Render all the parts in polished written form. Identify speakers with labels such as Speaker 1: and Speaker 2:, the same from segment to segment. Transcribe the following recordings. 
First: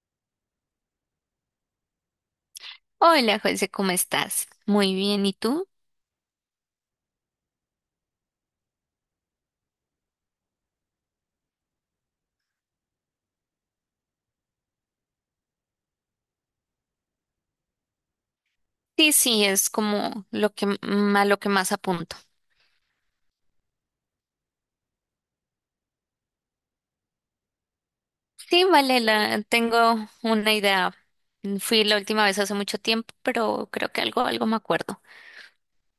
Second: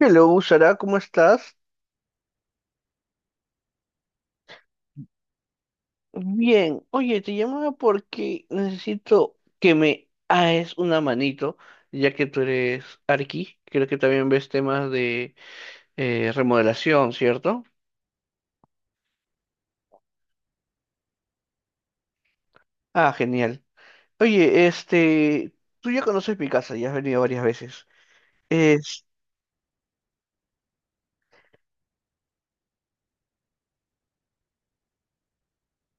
Speaker 1: Hello, Sara, ¿cómo estás?
Speaker 2: Hola, José, ¿cómo estás? Muy bien, ¿y tú?
Speaker 1: Bien, oye, te llamaba porque necesito que me hagas una manito, ya que tú eres arqui, creo que también ves temas de remodelación, ¿cierto?
Speaker 2: Sí, es como lo a lo que más apunto.
Speaker 1: Ah, genial. Oye, tú ya conoces mi casa, ya has venido varias veces.
Speaker 2: Sí, vale,
Speaker 1: Es,
Speaker 2: tengo una idea. Fui la última vez hace mucho tiempo, pero creo que algo me acuerdo.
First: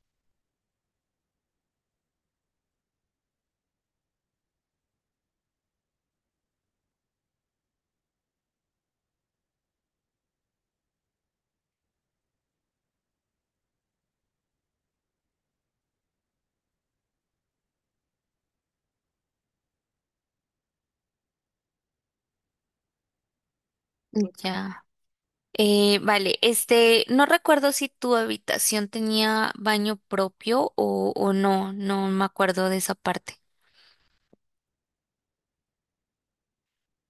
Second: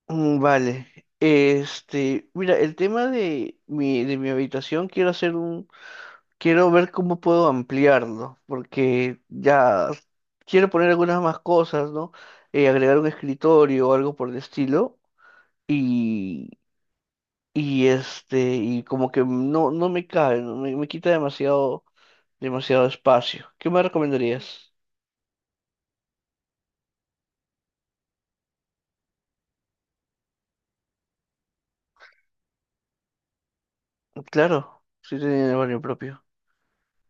Speaker 1: mm, vale, este, mira, el tema de mi habitación, quiero hacer un. Quiero ver cómo puedo ampliarlo, porque ya quiero poner algunas más cosas, ¿no? Agregar un escritorio o algo por el estilo. Y, y como que no me cabe, ¿no? Me quita demasiado espacio. ¿Qué me recomendarías?
Speaker 2: Ya. Vale, este, no recuerdo si tu habitación tenía baño propio o no, no me acuerdo de esa parte.
Speaker 1: Claro, sí tenía el barrio propio.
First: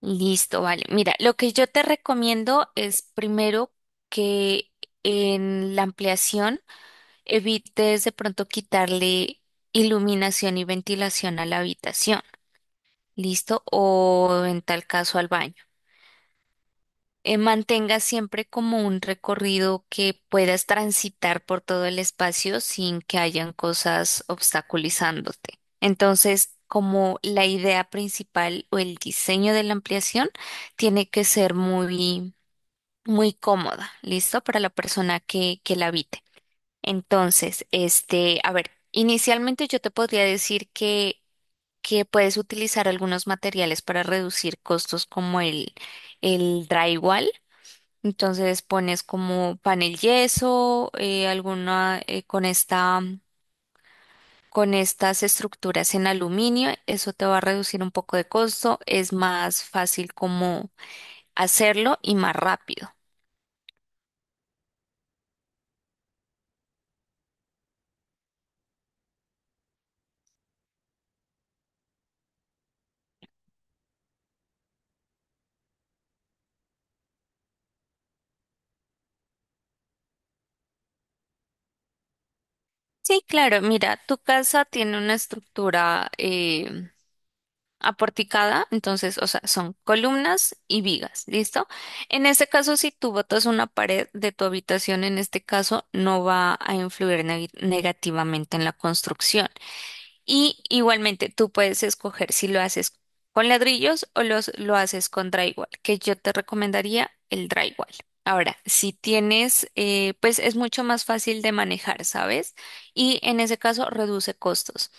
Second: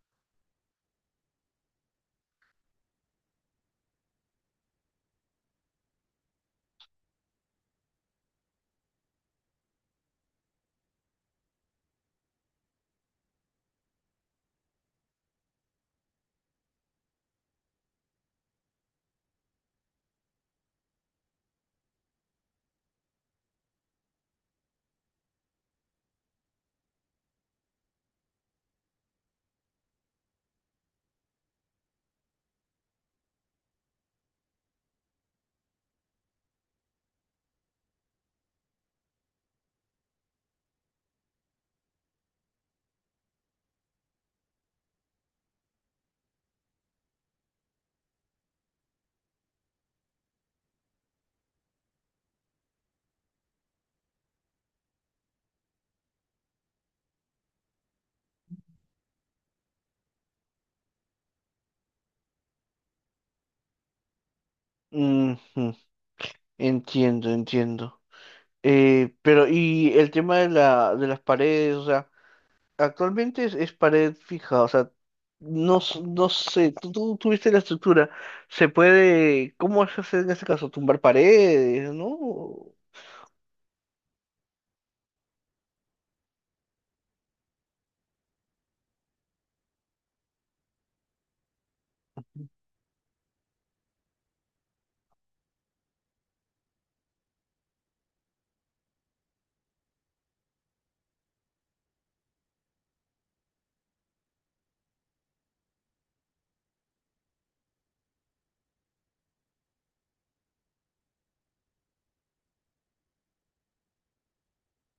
Speaker 2: Listo, vale. Mira, lo que yo te recomiendo es primero que en la ampliación evites de pronto quitarle iluminación y ventilación a la habitación, ¿listo? O en tal caso al baño. Mantenga siempre como un recorrido que puedas transitar por todo el espacio sin que hayan cosas obstaculizándote. Entonces, como la idea principal o el diseño de la ampliación tiene que ser muy cómoda, ¿listo? Para la que la habite. Entonces, este, a ver, inicialmente yo te podría decir que puedes utilizar algunos materiales para reducir costos como el drywall. Entonces pones como panel yeso, alguna con con estas estructuras en aluminio, eso te va a reducir un poco de costo, es más fácil como hacerlo y más rápido.
Speaker 1: Ujú, entiendo. Pero, y el tema de las paredes, o sea. Actualmente es pared fija, o sea, no, no sé, tú tuviste la estructura, se puede, ¿cómo se hace en este caso? Tumbar paredes, ¿no?
Speaker 2: Sí, claro, mira, tu casa tiene una estructura aporticada, entonces, o sea, son columnas y vigas, ¿listo? En este caso, si tú botas una pared de tu habitación, en este caso, no va a influir negativamente en la construcción. Y igualmente, tú puedes escoger si lo haces con ladrillos o lo haces con drywall, que yo te recomendaría el drywall. Ahora, si tienes, pues es mucho más fácil de manejar, ¿sabes? Y en ese caso reduce costos.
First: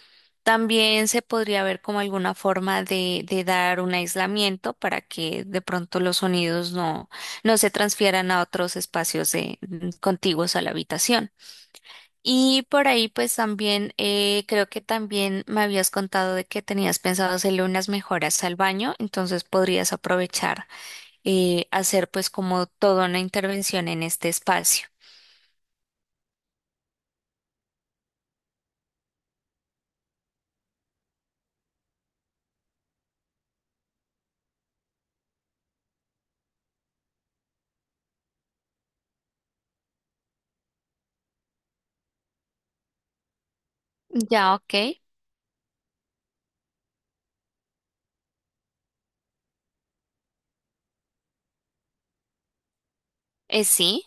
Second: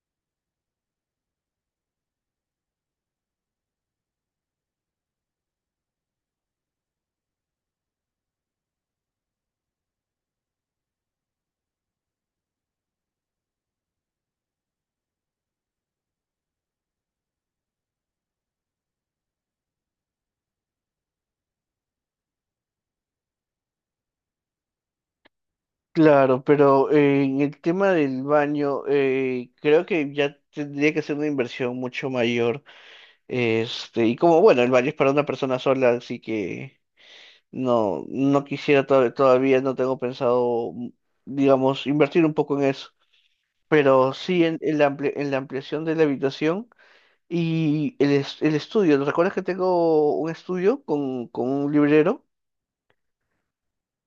Speaker 2: También se podría ver como alguna forma de dar un aislamiento para que de pronto los sonidos no se transfieran a otros espacios contiguos a la habitación. Y por ahí pues también creo que también me habías contado de que tenías pensado hacerle unas mejoras al baño, entonces podrías aprovechar hacer pues como toda una intervención en este espacio.
Speaker 1: Claro, pero en el tema del baño, creo que ya tendría que ser una inversión mucho mayor, este, y como, bueno, el baño es para una persona sola, así que no, no quisiera todavía, no tengo pensado, digamos, invertir un poco en eso, pero sí
Speaker 2: Ya, ok.
Speaker 1: en la en la ampliación de la habitación. Y el estudio, ¿te ¿recuerdas que tengo un estudio con un librero?
Speaker 2: Sí,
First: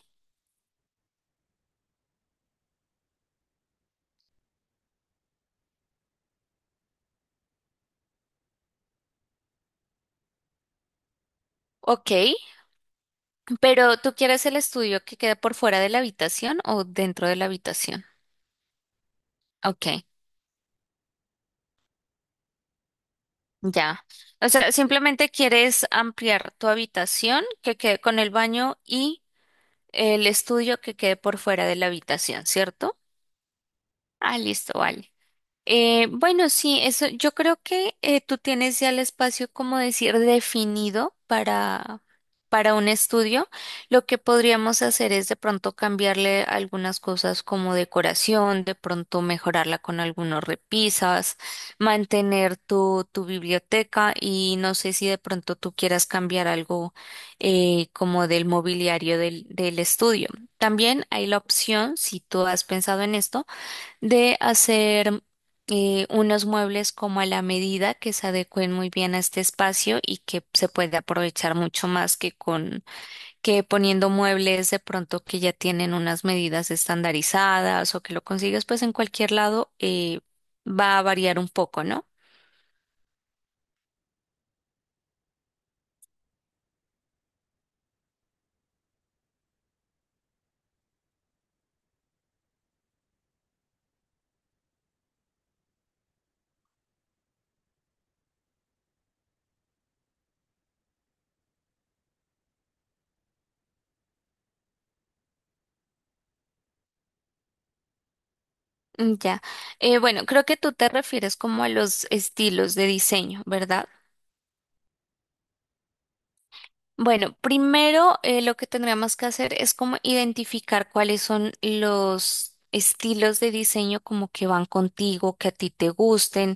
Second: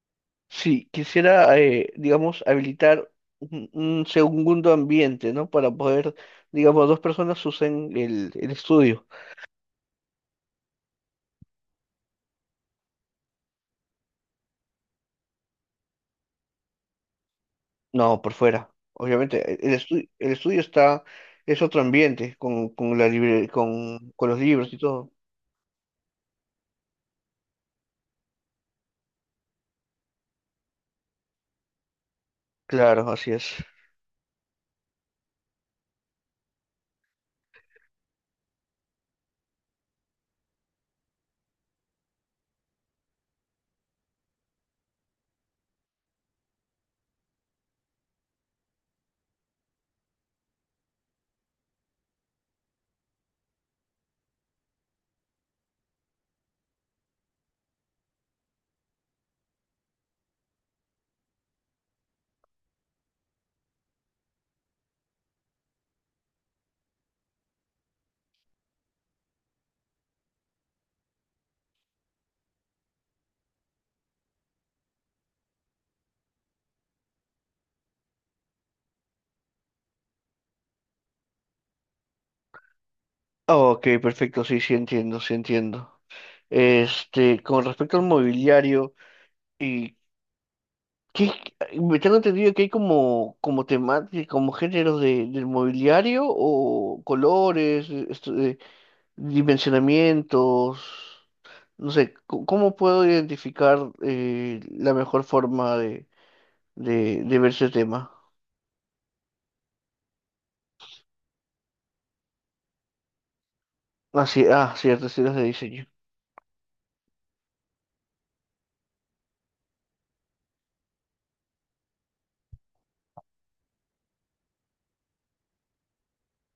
Speaker 1: Sí, quisiera, digamos, habilitar un segundo ambiente, ¿no? Para poder, digamos, dos personas usen el estudio.
Speaker 2: ok. Pero ¿tú quieres el estudio que quede por fuera de la habitación o dentro de la habitación?
Speaker 1: No, por fuera. Obviamente,
Speaker 2: Ok,
Speaker 1: el estudio está, es otro ambiente con la
Speaker 2: ya.
Speaker 1: con los
Speaker 2: O sea,
Speaker 1: libros y todo.
Speaker 2: simplemente quieres ampliar tu habitación que quede con el baño y el estudio que quede por fuera de la habitación, ¿cierto?
Speaker 1: Claro, así es.
Speaker 2: Ah, listo, vale. Bueno, sí, eso, yo creo que tú tienes ya el espacio, como decir, definido para un estudio. Lo que podríamos hacer es de pronto cambiarle algunas cosas como decoración, de pronto mejorarla con algunos repisas, mantener tu biblioteca y no sé si de pronto tú quieras cambiar algo como del mobiliario del estudio. También hay la opción, si tú has pensado en esto, de hacer unos muebles como a la medida que se adecuen muy bien a este espacio y que se puede aprovechar mucho más que con que poniendo muebles de pronto que ya tienen unas medidas estandarizadas o que lo consigues pues en cualquier lado va a variar un poco, ¿no?
Speaker 1: Ah, ok, perfecto, sí, sí entiendo, sí entiendo. Este, con respecto al mobiliario. Y ¿qué? Me tengo entendido que hay como, como temáticas, como géneros del mobiliario o colores, esto de dimensionamientos. No sé, ¿cómo puedo identificar la mejor forma de ver ese tema?
Speaker 2: Ya. Bueno, creo que tú te refieres como a los estilos de diseño, ¿verdad?
Speaker 1: Así, ah, ciertas ideas de diseño.
Speaker 2: Bueno, primero lo que tendríamos que hacer es como identificar cuáles son los estilos de diseño como que van contigo, que a ti te gusten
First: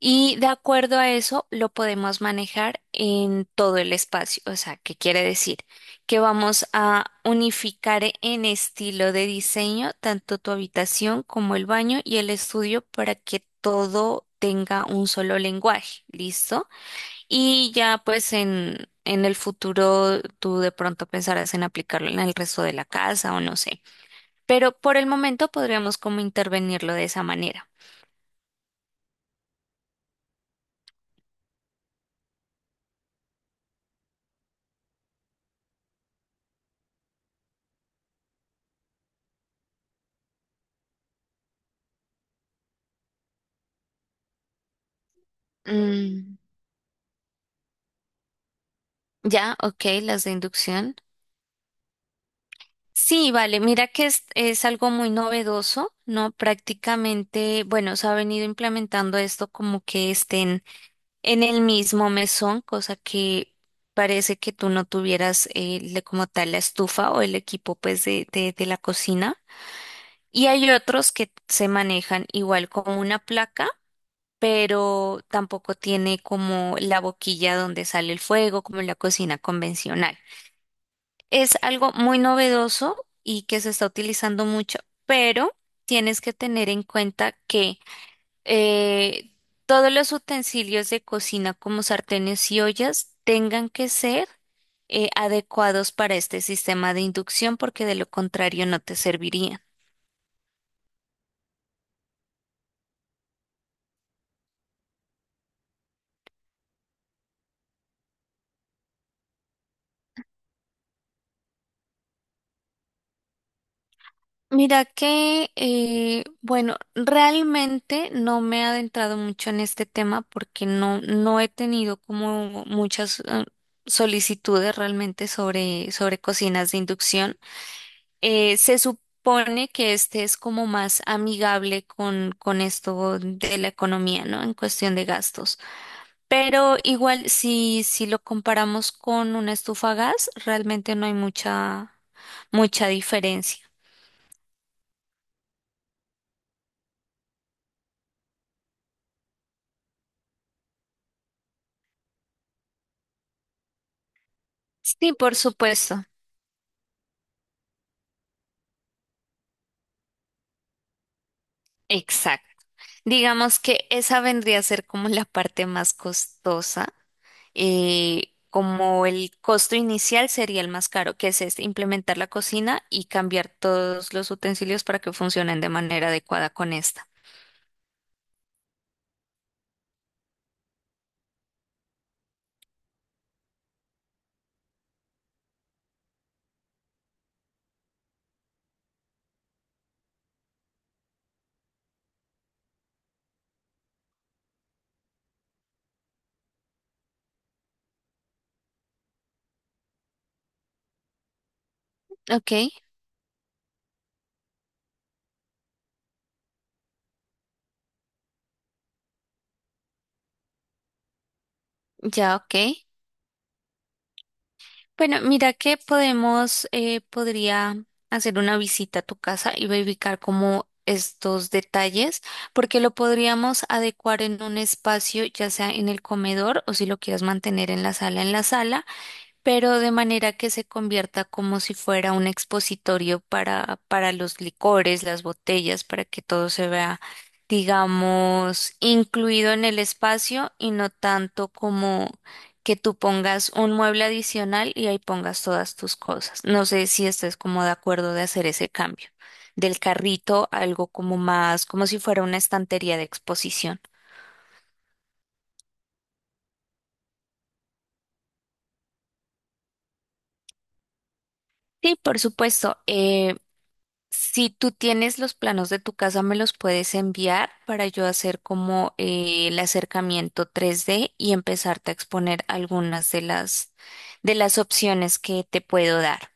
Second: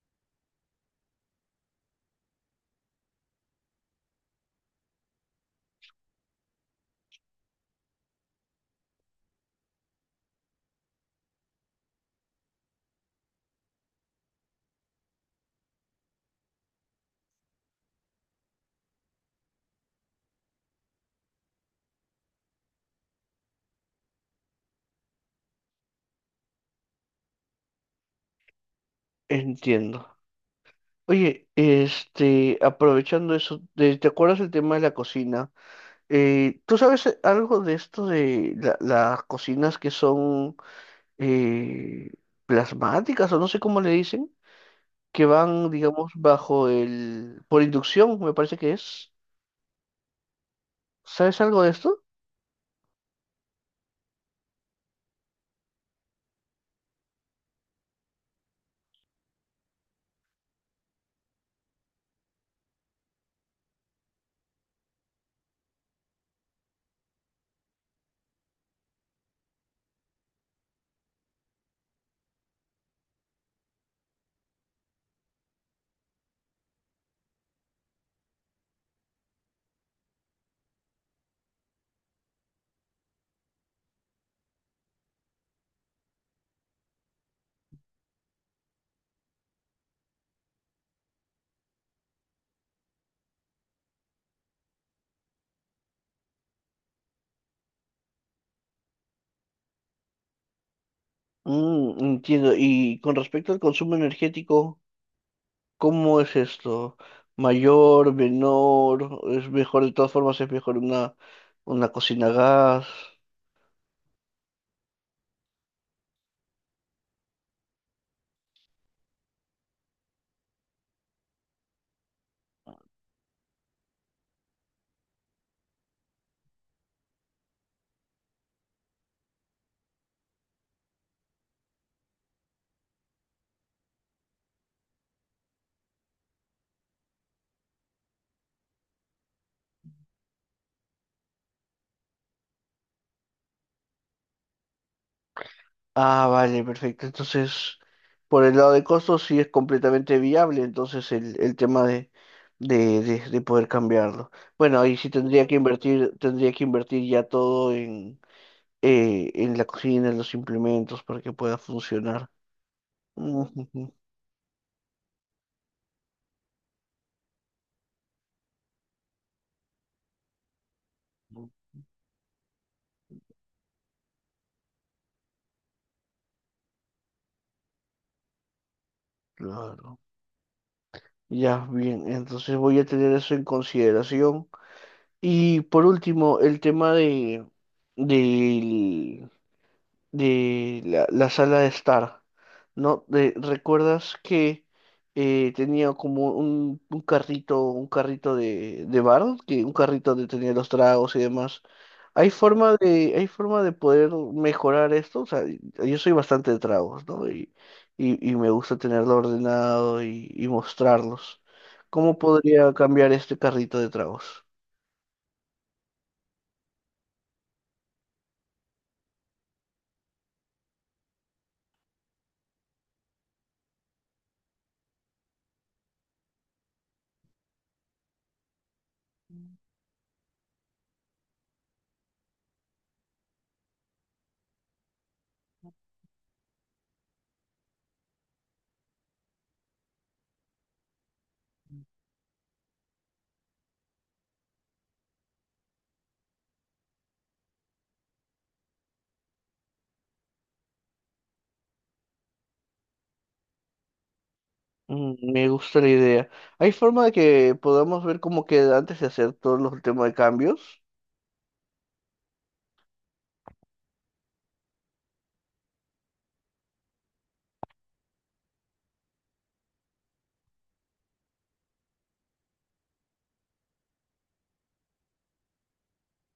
Speaker 2: y de acuerdo a eso lo podemos manejar en todo el espacio. O sea, ¿qué quiere decir? Que vamos a unificar en estilo de diseño tanto tu habitación como el baño y el estudio para que todo tenga un solo lenguaje. ¿Listo? Y ya pues en el futuro tú de pronto pensarás en aplicarlo en el resto de la casa o no sé. Pero por el momento podríamos como intervenirlo de esa manera.
Speaker 1: Entiendo. Oye, este, aprovechando eso, ¿te acuerdas el tema de la cocina? ¿Tú sabes algo de esto de las cocinas que son eh, plasmáticas o no sé cómo le dicen, que van, digamos,
Speaker 2: Mm,
Speaker 1: bajo el, por inducción, me parece que es.
Speaker 2: ya, ok, las de inducción.
Speaker 1: ¿Sabes algo de esto?
Speaker 2: Sí, vale, mira que es algo muy novedoso, ¿no? Prácticamente, bueno, se ha venido implementando esto como que estén en el mismo mesón, cosa que parece que tú no tuvieras como tal la estufa o el equipo pues de la cocina. Y hay otros que se manejan igual como una placa, pero tampoco tiene como la boquilla donde sale el fuego, como en la cocina convencional. Es algo muy novedoso y que se está utilizando mucho, pero tienes que tener en cuenta que eh, todos los utensilios de cocina como sartenes y ollas tengan que ser adecuados para este sistema de inducción porque de lo contrario no te servirían.
Speaker 1: Mm, entiendo. Y con respecto al consumo energético, ¿cómo es esto? ¿Mayor, menor? ¿Es mejor, de todas formas, es mejor una cocina a gas?
Speaker 2: Mira que, bueno, realmente no me he adentrado mucho en este tema porque no he tenido como muchas solicitudes realmente sobre cocinas de inducción. Se supone que este es como más amigable con esto de la economía, ¿no? En cuestión de gastos. Pero igual, si lo comparamos con una estufa a gas, realmente no hay mucha diferencia.
Speaker 1: Ah, vale, perfecto. Entonces, por el lado de costos sí es completamente viable, entonces el tema de poder cambiarlo. Bueno, ahí sí
Speaker 2: Sí, por supuesto.
Speaker 1: tendría que invertir ya todo en la cocina, en los implementos para que pueda funcionar.
Speaker 2: Exacto. Digamos que
Speaker 1: Ujujú.
Speaker 2: esa vendría a ser como la parte más costosa. Eh, como el costo inicial sería el más caro, que es este, implementar la cocina y cambiar todos los utensilios para que funcionen de manera adecuada con esta.
Speaker 1: Claro. Ya, bien, entonces voy a tener eso en consideración. Y por último, el tema de, del- de la sala de estar, ¿no? ¿Recuerdas que tenía como un carrito de bar, que un carrito donde tenía los tragos y demás? ¿Hay
Speaker 2: Ok,
Speaker 1: forma hay forma de poder mejorar esto? O sea, yo soy bastante de tragos, ¿no? Y me gusta tenerlo ordenado y mostrarlos. ¿Cómo
Speaker 2: ya ok.
Speaker 1: podría cambiar este carrito de tragos?
Speaker 2: Bueno, mira que podemos, podría hacer una visita a tu casa y verificar como estos detalles, porque lo podríamos adecuar en un espacio, ya sea en el comedor o si lo quieres mantener en la sala pero de manera que se convierta como si fuera un expositorio para los licores, las botellas, para que todo se vea, digamos, incluido en el espacio y no tanto como que tú pongas un mueble adicional y ahí pongas todas tus cosas. No sé si estés como de acuerdo de hacer ese cambio del carrito, a algo como más, como si fuera una estantería de exposición.
Speaker 1: Mm, me gusta la idea. ¿Hay forma de que podamos ver cómo queda antes de hacer todos los temas de cambios?
Speaker 2: Sí, por supuesto. Eh, si tú tienes los planos de tu casa, me los puedes enviar para yo hacer como el acercamiento 3D y empezarte a exponer algunas de las opciones que te puedo dar.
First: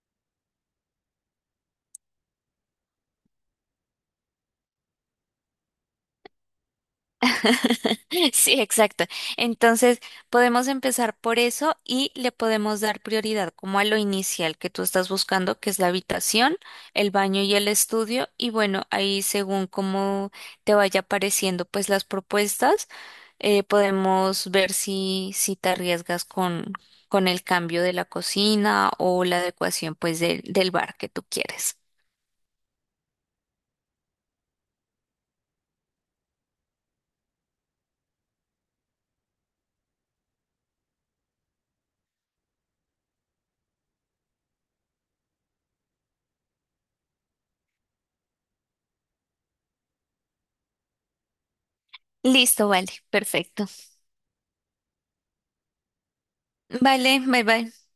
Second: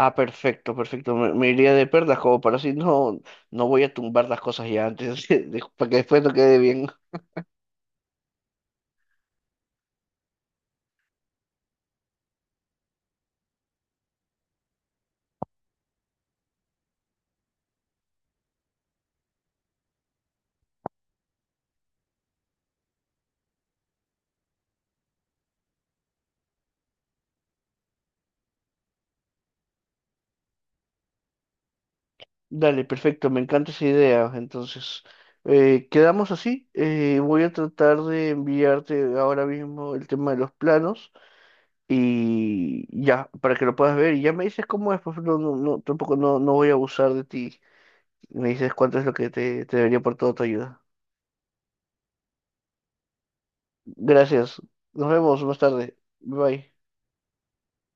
Speaker 1: Ah, perfecto, perfecto. Me iría de perlas como para así no, no voy a tumbar las cosas ya antes, para que después no quede bien.
Speaker 2: Sí, exacto. Entonces, podemos empezar por eso y le podemos dar prioridad como a lo inicial que tú estás buscando, que es la habitación, el baño y el estudio. Y bueno, ahí según cómo te vaya apareciendo pues las propuestas, podemos ver si te arriesgas con el cambio de la cocina o la adecuación pues del bar que tú quieres.
Speaker 1: Dale, perfecto, me encanta esa idea. Entonces, quedamos así. Voy a tratar de enviarte ahora mismo el tema de los planos y ya, para que lo puedas ver. Y ya me dices cómo es, pues no, no, no, tampoco no, no voy a abusar de ti. Me dices cuánto es lo que te debería por toda tu ayuda.
Speaker 2: Listo, vale, perfecto.
Speaker 1: Gracias. Nos vemos más tarde. Bye.
Speaker 2: Vale, bye bye.